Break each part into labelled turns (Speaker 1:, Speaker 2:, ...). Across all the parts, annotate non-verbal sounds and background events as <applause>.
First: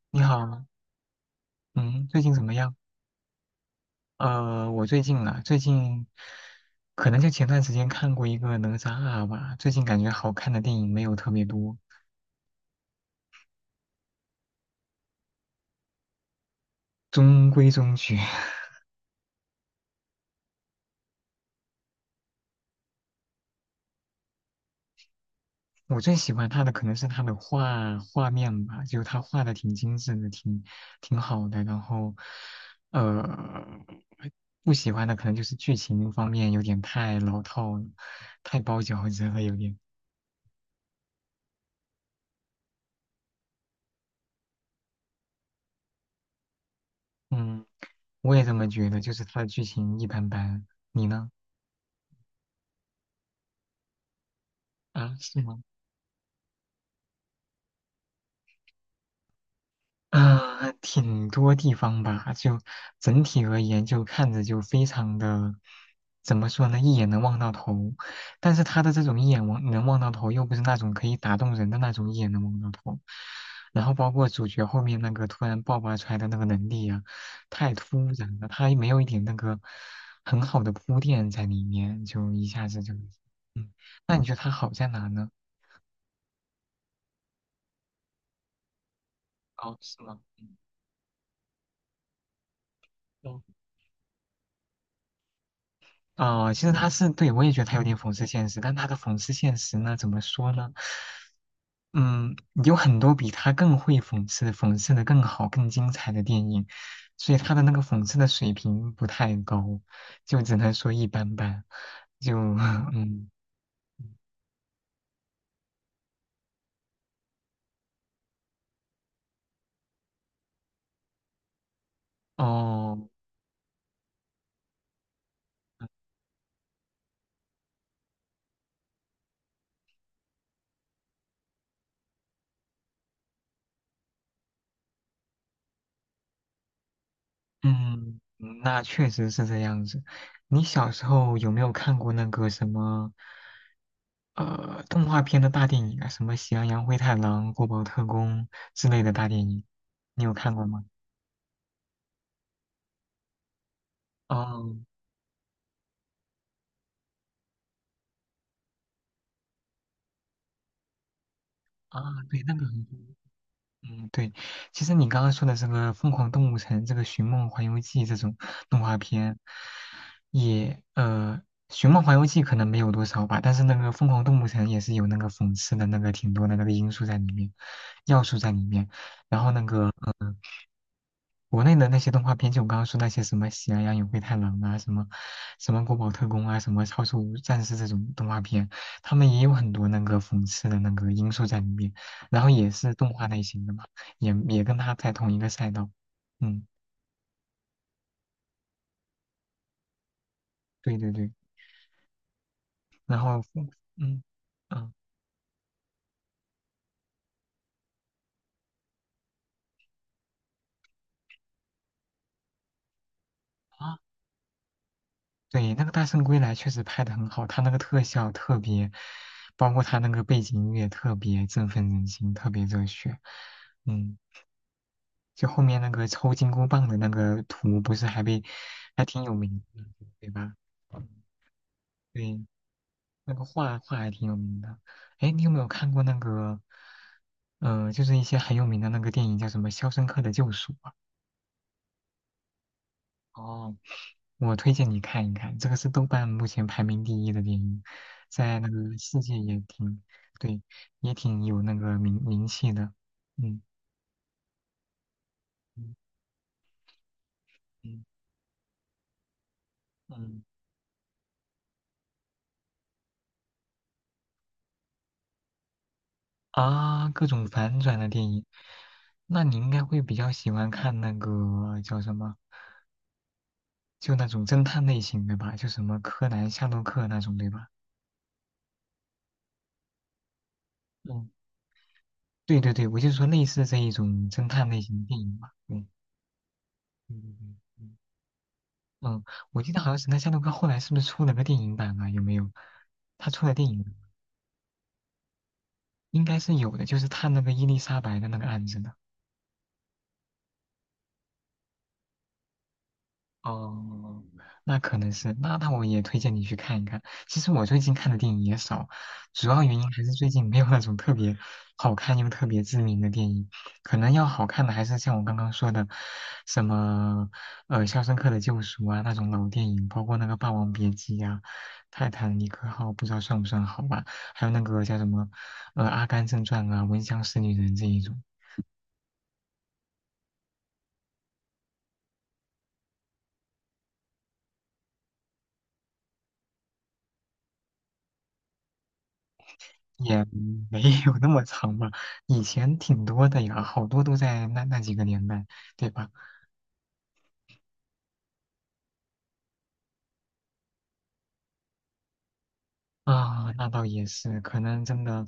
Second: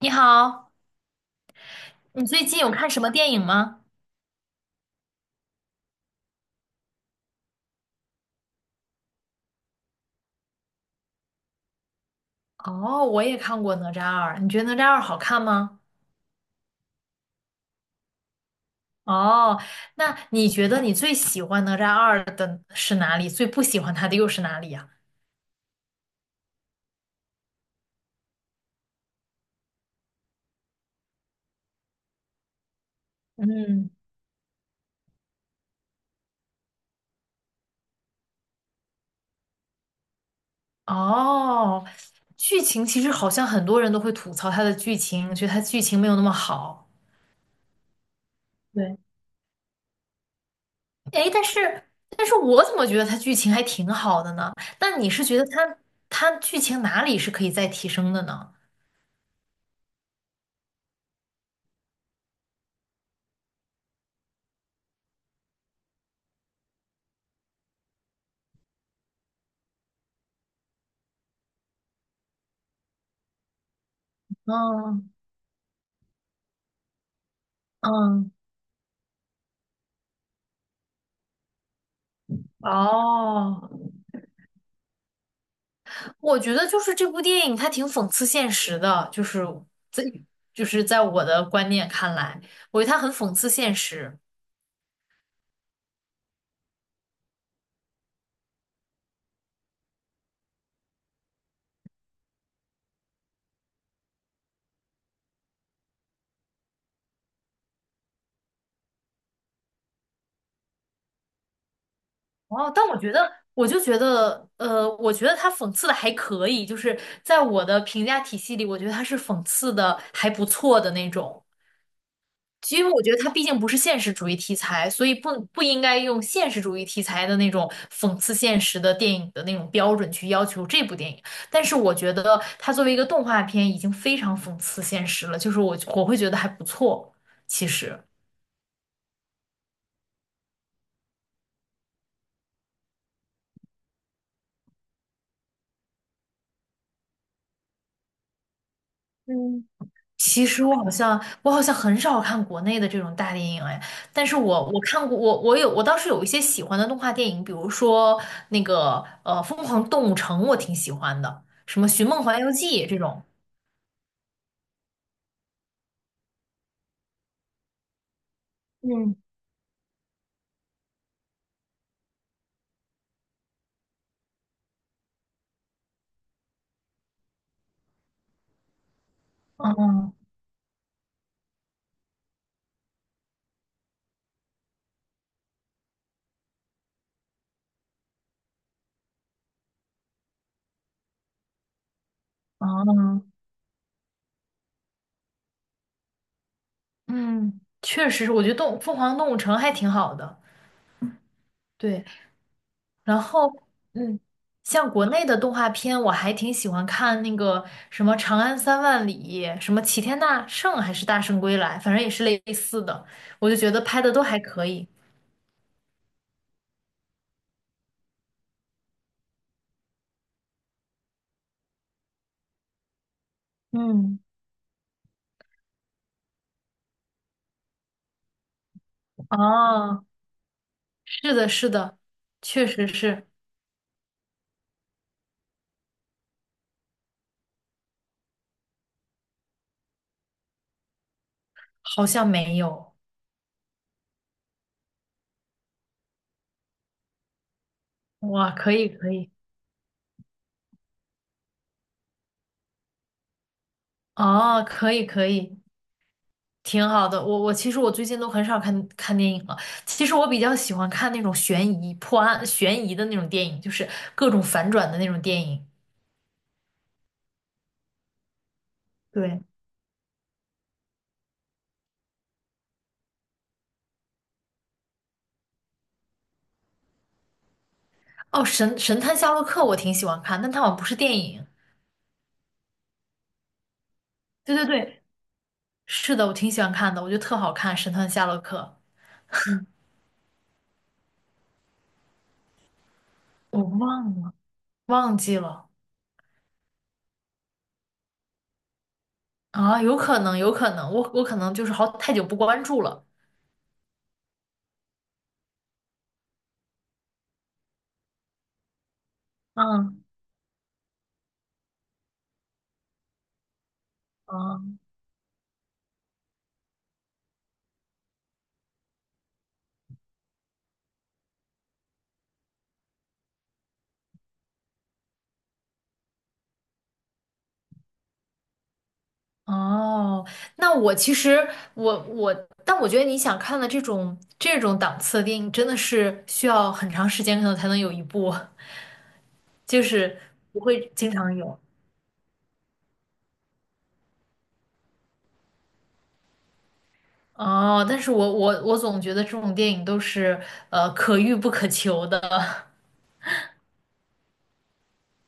Speaker 1: 你
Speaker 2: 你好，
Speaker 1: 好，
Speaker 2: 嗯，最
Speaker 1: 你
Speaker 2: 近怎
Speaker 1: 最
Speaker 2: 么
Speaker 1: 近有
Speaker 2: 样？
Speaker 1: 看什么电影吗？
Speaker 2: 我最近啊，最近可能就前段时间看过一个《哪吒二》吧，最近感觉好看的电影没有特别多，
Speaker 1: 哦，我也看过《哪吒二》，你觉得《哪吒二》好看吗？
Speaker 2: 中规中矩。<laughs>
Speaker 1: 哦，那你觉得你最喜欢《哪吒二》的是哪里？最不喜欢它的又是哪里呀？
Speaker 2: 我最喜欢他的可能是他的画面吧，就他画的挺精致的，挺好的。然后，呃，
Speaker 1: 嗯，
Speaker 2: 不喜欢的可能就是剧情方面有点太老套了，太包饺子了，有点。
Speaker 1: 哦，剧情其实好像很多人都会吐槽它的剧情，觉得它剧情没有那么好。
Speaker 2: 嗯，我也这么觉
Speaker 1: 对，
Speaker 2: 得，就是他的剧情一般般。你
Speaker 1: 哎，
Speaker 2: 呢？
Speaker 1: 但是我怎么觉得它剧情还挺好的呢？那你
Speaker 2: 啊，
Speaker 1: 是觉
Speaker 2: 是
Speaker 1: 得
Speaker 2: 吗？
Speaker 1: 它剧情哪里是可以再提升的呢？
Speaker 2: 啊，挺多地方吧，就整体而言，就看着就非常的，怎么说呢，一眼能望到头。但是他的这种一眼望能望到头，又不是那种可以打动人的那种一眼能望到头。然后包括主角后面那
Speaker 1: 嗯
Speaker 2: 个突然爆发出来的那个能力啊，太突
Speaker 1: 嗯。
Speaker 2: 然了，他也没有一点那个很好的铺垫在里面，就一下子就，
Speaker 1: 哦，
Speaker 2: 嗯，那你觉得他好在哪呢？
Speaker 1: 我觉得就是这部电影它挺讽刺现实的，
Speaker 2: 哦，是
Speaker 1: 在
Speaker 2: 吗？
Speaker 1: 就是在我的观念看来，我觉得它很讽
Speaker 2: 嗯。
Speaker 1: 刺现实。
Speaker 2: 哦，其实他是对我也觉得他有点讽刺现实，但他的讽刺现实呢，怎么说呢？嗯，有很多比他更会讽刺的更好、更精彩的电影，所以他的那个讽刺的水平不太高，就只能说一般般。就
Speaker 1: 哦，但
Speaker 2: <laughs>
Speaker 1: 我觉得
Speaker 2: 嗯，
Speaker 1: 我就觉得，我觉得它讽刺的还可以，就是在我的评价体系里，我觉得它是讽刺的还不错的那种。因为我
Speaker 2: 哦，
Speaker 1: 觉得它毕竟不是现实主义题材，所以不应该用现实主义题材的那种讽刺现实的电影的那种标准去要求这部电影。但是我觉得它作为一个动画片，已经非常讽刺现实了，就是我会觉得还不错。其实，
Speaker 2: 嗯，那确实是这样子。你小时候有没有看过那个什么？动画片的大电影啊，什么《喜羊羊灰太狼》《国宝特工》之类的大电影，你有
Speaker 1: 其
Speaker 2: 看
Speaker 1: 实
Speaker 2: 过
Speaker 1: 我
Speaker 2: 吗？
Speaker 1: 好像我好像很少看国内的这种大电影哎，但是我
Speaker 2: 哦，
Speaker 1: 我看过我有我倒是有一些喜欢的动画电影，比如说那个《疯狂动物城》，我挺喜欢的，什么
Speaker 2: 啊，
Speaker 1: 《寻梦环
Speaker 2: 对，
Speaker 1: 游
Speaker 2: 那个很
Speaker 1: 记》这
Speaker 2: 多。
Speaker 1: 种。
Speaker 2: 嗯，对，其实你刚刚说的这个《疯狂动物城》、这个《寻梦环游记》这种动画
Speaker 1: 嗯，
Speaker 2: 片，也呃，《寻梦环游记》可能没有多少吧，但是那个《疯狂动物城》也是有那个讽刺的那个挺多的那个因素在里面，要素在里面，然后那个。
Speaker 1: 哦
Speaker 2: 呃国内的那些动画片，就我刚刚说那些什么《喜羊羊与灰太狼》啊，什么《国宝特工》啊，什么《超兽战士》这种动画片，他们也有很多那个讽刺的那个因素在里面，然后也是动画
Speaker 1: 嗯
Speaker 2: 类型的嘛，也跟他在同一个赛道。嗯，
Speaker 1: 嗯，确实是，我觉得动凤凰动物城还挺好的，
Speaker 2: 对对对，
Speaker 1: 对。
Speaker 2: 然
Speaker 1: 然
Speaker 2: 后
Speaker 1: 后，
Speaker 2: 嗯
Speaker 1: 嗯，像
Speaker 2: 嗯
Speaker 1: 国内的动画片，我还挺喜欢看那个什么《长安三万里》，什么《齐天大圣》还是《大圣归来》，反正也是类似的，我就觉得
Speaker 2: 啊，
Speaker 1: 拍的都还可以。
Speaker 2: 对，那个《大圣归来》确实拍的很好，他那个特效特别，包括他那个背景音乐特别振奋人心，特别热血。嗯。
Speaker 1: 嗯，
Speaker 2: 就后面那个抽金箍棒的那个图，不是还被还挺有名的，
Speaker 1: 哦，
Speaker 2: 对吧？
Speaker 1: 是的，是的，
Speaker 2: 对，
Speaker 1: 确实是，
Speaker 2: 那个画画还挺有名的。哎，你有没有看过那个？就是一些很有名的那个电影叫什么《肖申克的救赎》啊。
Speaker 1: 好像没有。
Speaker 2: 哦，我推荐你看一看，这个是豆瓣目前排名第一的电影，
Speaker 1: 哇，
Speaker 2: 在那
Speaker 1: 可以，
Speaker 2: 个
Speaker 1: 可
Speaker 2: 世
Speaker 1: 以，
Speaker 2: 界也挺，对，也挺有那个名气的。嗯
Speaker 1: 哦，可以，可以。
Speaker 2: 嗯
Speaker 1: 挺好的，我其实我
Speaker 2: 嗯
Speaker 1: 最近都很少看看电影了。其实我比
Speaker 2: 嗯。
Speaker 1: 较喜欢看那种悬疑、破案、悬疑的那种电影，就是各种反转的那种电影。
Speaker 2: 啊，各种反转的电影，那
Speaker 1: 对，
Speaker 2: 你应该会比较喜欢看那个叫什么，就那种侦探类型的吧，就什么柯南、夏洛克那种，对吧？
Speaker 1: 哦，神探夏洛克我挺喜欢看，但它好像不是电
Speaker 2: 嗯
Speaker 1: 影。
Speaker 2: 对对对，我就说类似这一种侦
Speaker 1: 对对
Speaker 2: 探类型
Speaker 1: 对，
Speaker 2: 的电影吧。嗯
Speaker 1: 是的，我挺喜欢看的，我觉得
Speaker 2: 嗯
Speaker 1: 特好
Speaker 2: 嗯
Speaker 1: 看，《神
Speaker 2: 嗯
Speaker 1: 探夏洛克》。
Speaker 2: 嗯，我记得好像是那夏洛克后来是不是出了个电影版啊？有没有？他出了
Speaker 1: 我
Speaker 2: 电影，
Speaker 1: 忘了，忘记了
Speaker 2: 应该是有的，就是探那个伊丽莎白的那个案子的。
Speaker 1: 啊，有可能，有可能，我可能就是好太久不关注了。
Speaker 2: 哦，那可能是，那那我也推荐你去看一看。其实我最近看的电影也少，主要原因
Speaker 1: 嗯，
Speaker 2: 还是最近没有那种特别好看又特别知名的电影。可能要好
Speaker 1: 啊
Speaker 2: 看的还是像我刚刚说的，什么《肖申克的救赎》啊那种老电影，包括那个《霸王别姬》呀、《泰坦尼克号》，不知道算不算好吧？还有那个叫什么《阿甘正传》啊，《闻香识女人》这一种。
Speaker 1: 哦，那我其实我我，但我觉得你想看的这种档次的电影，真的是需要很长时间可能才能有一部，<laughs> 就是
Speaker 2: 也
Speaker 1: 不
Speaker 2: <laughs> 没
Speaker 1: 会经
Speaker 2: 有那
Speaker 1: 常
Speaker 2: 么
Speaker 1: 有。
Speaker 2: 长吧，以前挺多的呀，好多都在那那几个年代，对吧？
Speaker 1: 哦，但是我总觉得这种电影都是可遇不可求的，
Speaker 2: 啊，那倒也是，可能真的，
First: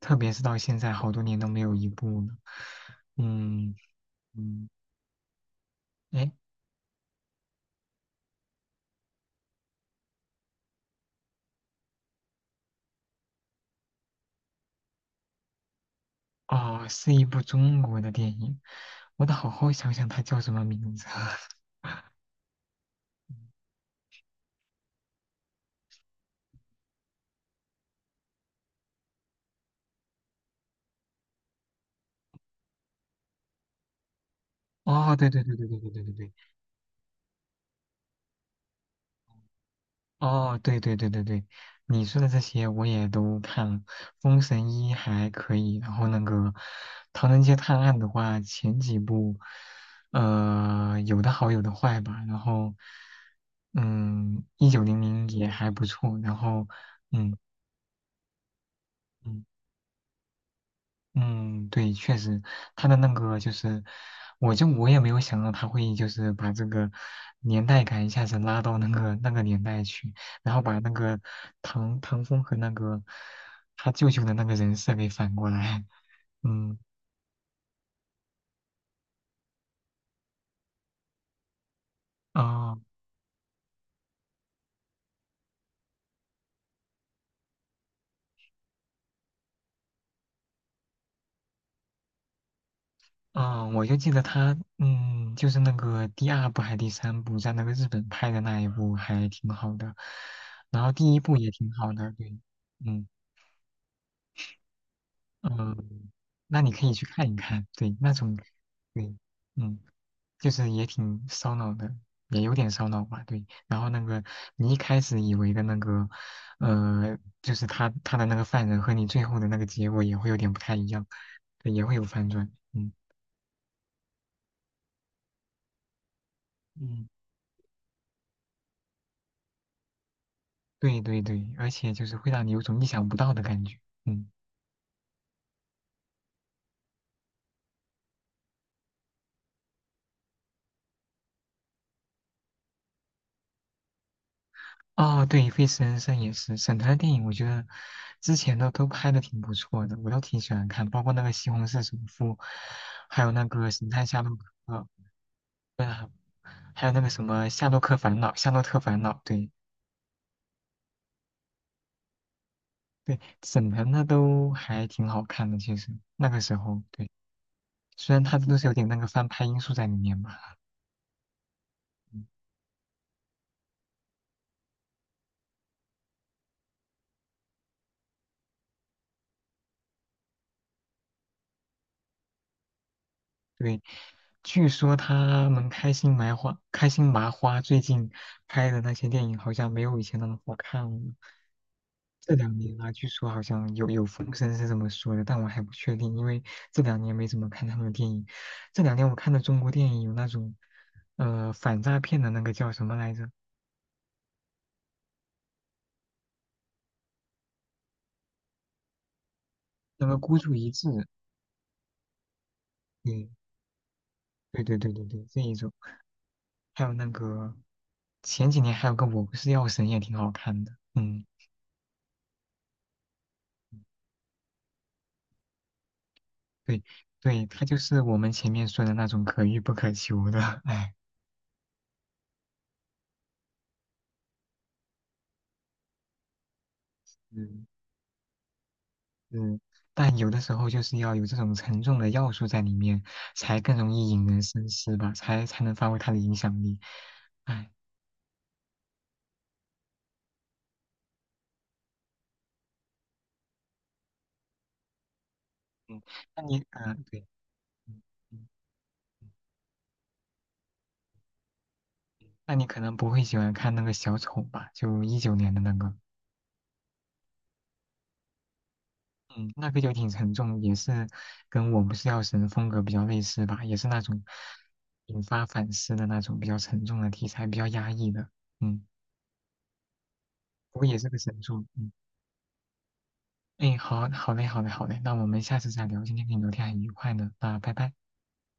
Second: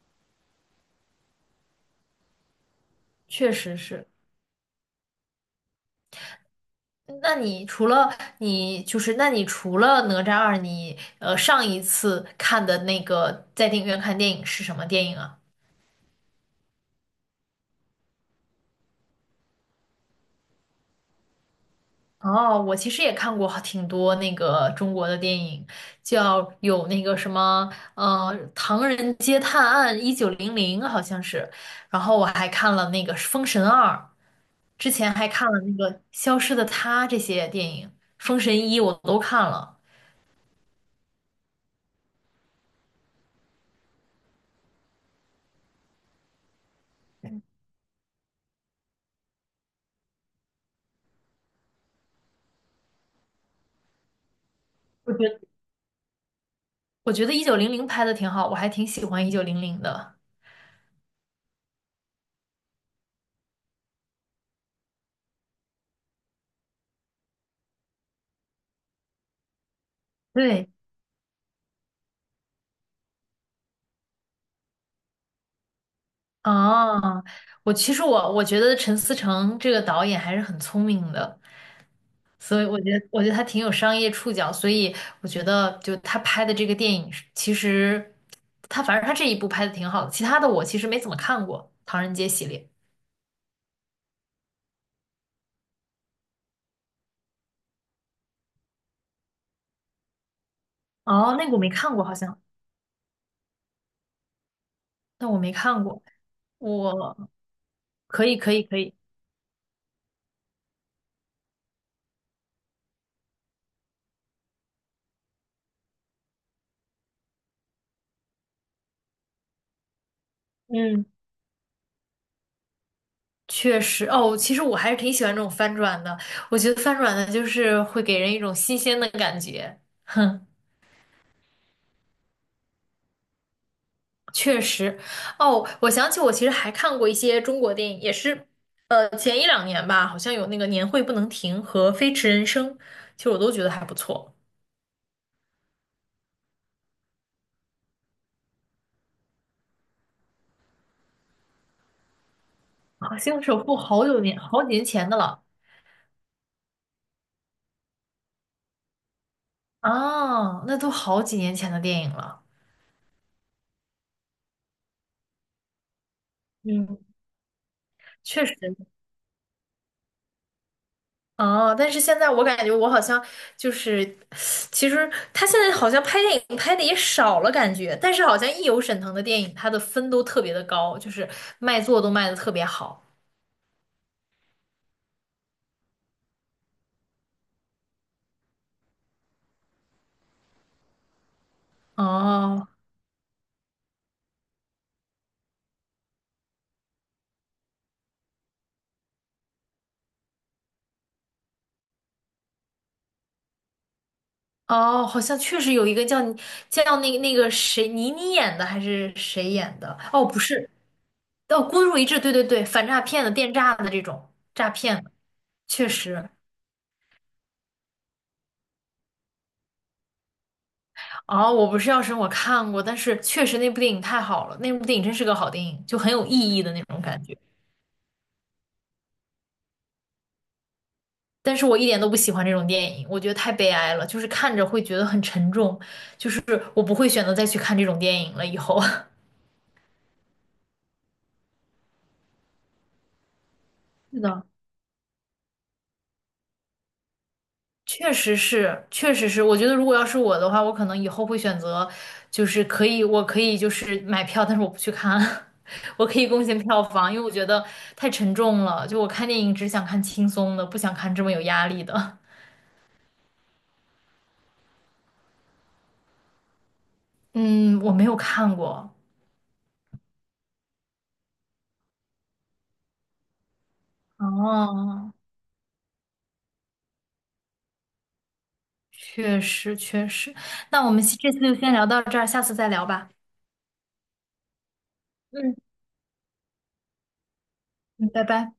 Speaker 2: 特别是到现在，好多年都没有一部了。
Speaker 1: <laughs> 确
Speaker 2: 嗯
Speaker 1: 实是。
Speaker 2: 嗯，哎，
Speaker 1: 那你除了那你除了哪吒二，你上一次看的那个在电影院看电影是什么电影啊？
Speaker 2: 哦，是一部中国的电影，我得好好想想它叫什么名字啊。
Speaker 1: 哦，我其实也看过
Speaker 2: <laughs>
Speaker 1: 挺多那个中国的电影，叫有那个什么，《唐人街探案一九零零》好像是，然后我还看了那个《封神二》，之前
Speaker 2: 哦，
Speaker 1: 还
Speaker 2: 对对
Speaker 1: 看
Speaker 2: 对
Speaker 1: 了
Speaker 2: 对
Speaker 1: 那
Speaker 2: 对对
Speaker 1: 个
Speaker 2: 对对对
Speaker 1: 《消失的她》这些电影，《封神一》我都看了，
Speaker 2: 哦，对对对对对，你说的这些我也都看了，《封神一》还可以，然后那个《唐人街探案》的话，前几部，有的好有的坏吧，然后，嗯，《一九零
Speaker 1: 我
Speaker 2: 零》
Speaker 1: 觉得
Speaker 2: 也还不错，然后，
Speaker 1: 我觉得
Speaker 2: 嗯
Speaker 1: 一九零零拍的挺好，我还挺喜欢一九
Speaker 2: 嗯。
Speaker 1: 零零的。
Speaker 2: 嗯，对，确实，他的那个就是，我也没有想到他会就是把这个年代感一下子拉到那个那个年代去，然后
Speaker 1: 对，
Speaker 2: 把那个唐风和那个他舅舅的那个人设给反过来。嗯，
Speaker 1: 啊，我其实我觉得陈思诚这个导演还是很聪明的。所以
Speaker 2: 啊，
Speaker 1: 我觉得，他挺有商业触角，所以我觉得，就他拍的这个电影是其实他反正他这一部拍的挺好的，其他的我其实没怎么看过《唐人街》系列。
Speaker 2: 哦，我就记得他，嗯，就是那个第二部还是第三部，在那个日本拍的那一部还挺好的，然后第一部
Speaker 1: 哦，那
Speaker 2: 也
Speaker 1: 个我没
Speaker 2: 挺好
Speaker 1: 看过，
Speaker 2: 的，
Speaker 1: 好
Speaker 2: 对，
Speaker 1: 像，
Speaker 2: 嗯。
Speaker 1: 那我没看过，
Speaker 2: 嗯，那你可以去
Speaker 1: 我
Speaker 2: 看一看，对，那
Speaker 1: 可以，
Speaker 2: 种，
Speaker 1: 可以，可以，
Speaker 2: 对，嗯，就是也挺烧脑的，也有点烧脑吧，对。然后那个你一开始以为的那个，就是他的那个犯人和你最后的那个结果也会有点不太一
Speaker 1: 嗯，
Speaker 2: 样，对，也会有反转，嗯，
Speaker 1: 确实，哦，其实我还是挺喜欢这种翻转的，我觉得翻
Speaker 2: 嗯，
Speaker 1: 转的就是会给人一种新鲜的感觉，<laughs> 哼。
Speaker 2: 对对对，而且就是会让你有种意想不到的感觉，嗯。
Speaker 1: 确实，哦，我想起我其实还看过一些中国电影，也是，前一两年吧，好像有那个《年会不能停》和《飞驰人生》，其实我都觉得还不错。
Speaker 2: 哦，对，《费斯人生》也是，沈腾的电影，我觉得之前的都拍的挺不错的，我都挺喜欢看，包括那个《西红柿首富》，
Speaker 1: 好
Speaker 2: 还有
Speaker 1: 像
Speaker 2: 那
Speaker 1: 首
Speaker 2: 个
Speaker 1: 富》
Speaker 2: 《神
Speaker 1: 好
Speaker 2: 探夏
Speaker 1: 久
Speaker 2: 洛
Speaker 1: 年
Speaker 2: 克》，
Speaker 1: 好几年前的了
Speaker 2: 对啊，还有那个什么《夏洛克烦恼》，《夏洛特烦恼》，对
Speaker 1: 啊，那都好几年前的电影了。
Speaker 2: 对，沈腾的都还挺好看的，其实那个时候，
Speaker 1: 嗯，
Speaker 2: 对，虽然他
Speaker 1: 确实
Speaker 2: 都是有点那个翻拍因素在里面吧，
Speaker 1: 哦，但是现
Speaker 2: 嗯
Speaker 1: 在我感觉我好像就是，其实他现在好像拍电影拍的也少了，感觉，但是好像一有沈腾的电影，他的分都特别的高，就是卖座都卖的特别好。
Speaker 2: 对，据说他们开心麻花最近拍的那些电影好像没有以前那么好看了。这两
Speaker 1: 哦，
Speaker 2: 年啊，据说好像有风声是这么说的，但我还不确定，因为这两年没怎么看他们的电影。这两年我看的中国电影有那种，反诈骗的那个叫什么来着？
Speaker 1: 哦，好像确实有一个叫那个谁倪妮演的还是谁演的？
Speaker 2: 那个
Speaker 1: 哦，
Speaker 2: 孤
Speaker 1: 不
Speaker 2: 注
Speaker 1: 是，
Speaker 2: 一掷，
Speaker 1: 哦，孤注一掷，对对对，反诈骗
Speaker 2: 对，
Speaker 1: 的、电诈的这种
Speaker 2: 对
Speaker 1: 诈
Speaker 2: 对对
Speaker 1: 骗
Speaker 2: 对
Speaker 1: 的，
Speaker 2: 对，这一种，
Speaker 1: 确实。
Speaker 2: 还有那个前几年还有个我不是药神也挺好看的，嗯。
Speaker 1: 哦，我不是药神，我看过，但是确实那部电影太好了，那部电影真是个好电影，就很有意义的
Speaker 2: 对
Speaker 1: 那种感觉。
Speaker 2: 对，他就是我们前面说的那种可遇不可求的，<laughs> 哎，
Speaker 1: 但是我一点都不喜欢这种电影，我觉得太悲哀了，就是看着会觉得很沉重，就是我不会选择再去
Speaker 2: 嗯，
Speaker 1: 看这种电影了，以后。<laughs>
Speaker 2: 嗯，但有的时候就是要有这种沉重的要素在里面，才更容易
Speaker 1: 是
Speaker 2: 引人
Speaker 1: 的，
Speaker 2: 深思吧，才能发挥他的影响力。哎，
Speaker 1: 确实是，确实是。我觉得如果要是我的话，我可能以后会选择，就是可以，我可以就是买票，但是我不去看，<laughs>
Speaker 2: 嗯，
Speaker 1: 我可以
Speaker 2: 那
Speaker 1: 贡
Speaker 2: 你
Speaker 1: 献票房，因
Speaker 2: 对，
Speaker 1: 为我觉得
Speaker 2: 嗯
Speaker 1: 太沉
Speaker 2: 嗯
Speaker 1: 重了。就我看
Speaker 2: 嗯
Speaker 1: 电影只想看轻松的，不想看这么有压力的。
Speaker 2: 那你可能不会喜欢看那个小丑吧？就一九年的那个，
Speaker 1: <laughs> 嗯，我没有看过。
Speaker 2: 嗯，那个就挺沉重，也是跟我不是药神风格比较类似吧，也是那种
Speaker 1: 哦，
Speaker 2: 引发反思的那种比较沉重的题材，比较压抑的，嗯。
Speaker 1: 确实确实。
Speaker 2: 不
Speaker 1: 那
Speaker 2: 过
Speaker 1: 我
Speaker 2: 也
Speaker 1: 们
Speaker 2: 是个
Speaker 1: 这次
Speaker 2: 神
Speaker 1: 就
Speaker 2: 助。
Speaker 1: 先聊
Speaker 2: 嗯，
Speaker 1: 到这儿，下次再聊吧。
Speaker 2: 哎，好好嘞，好嘞，好嘞，那我们
Speaker 1: 嗯
Speaker 2: 下次再聊。今天跟你聊天很愉快呢，那拜拜。
Speaker 1: 嗯，拜拜。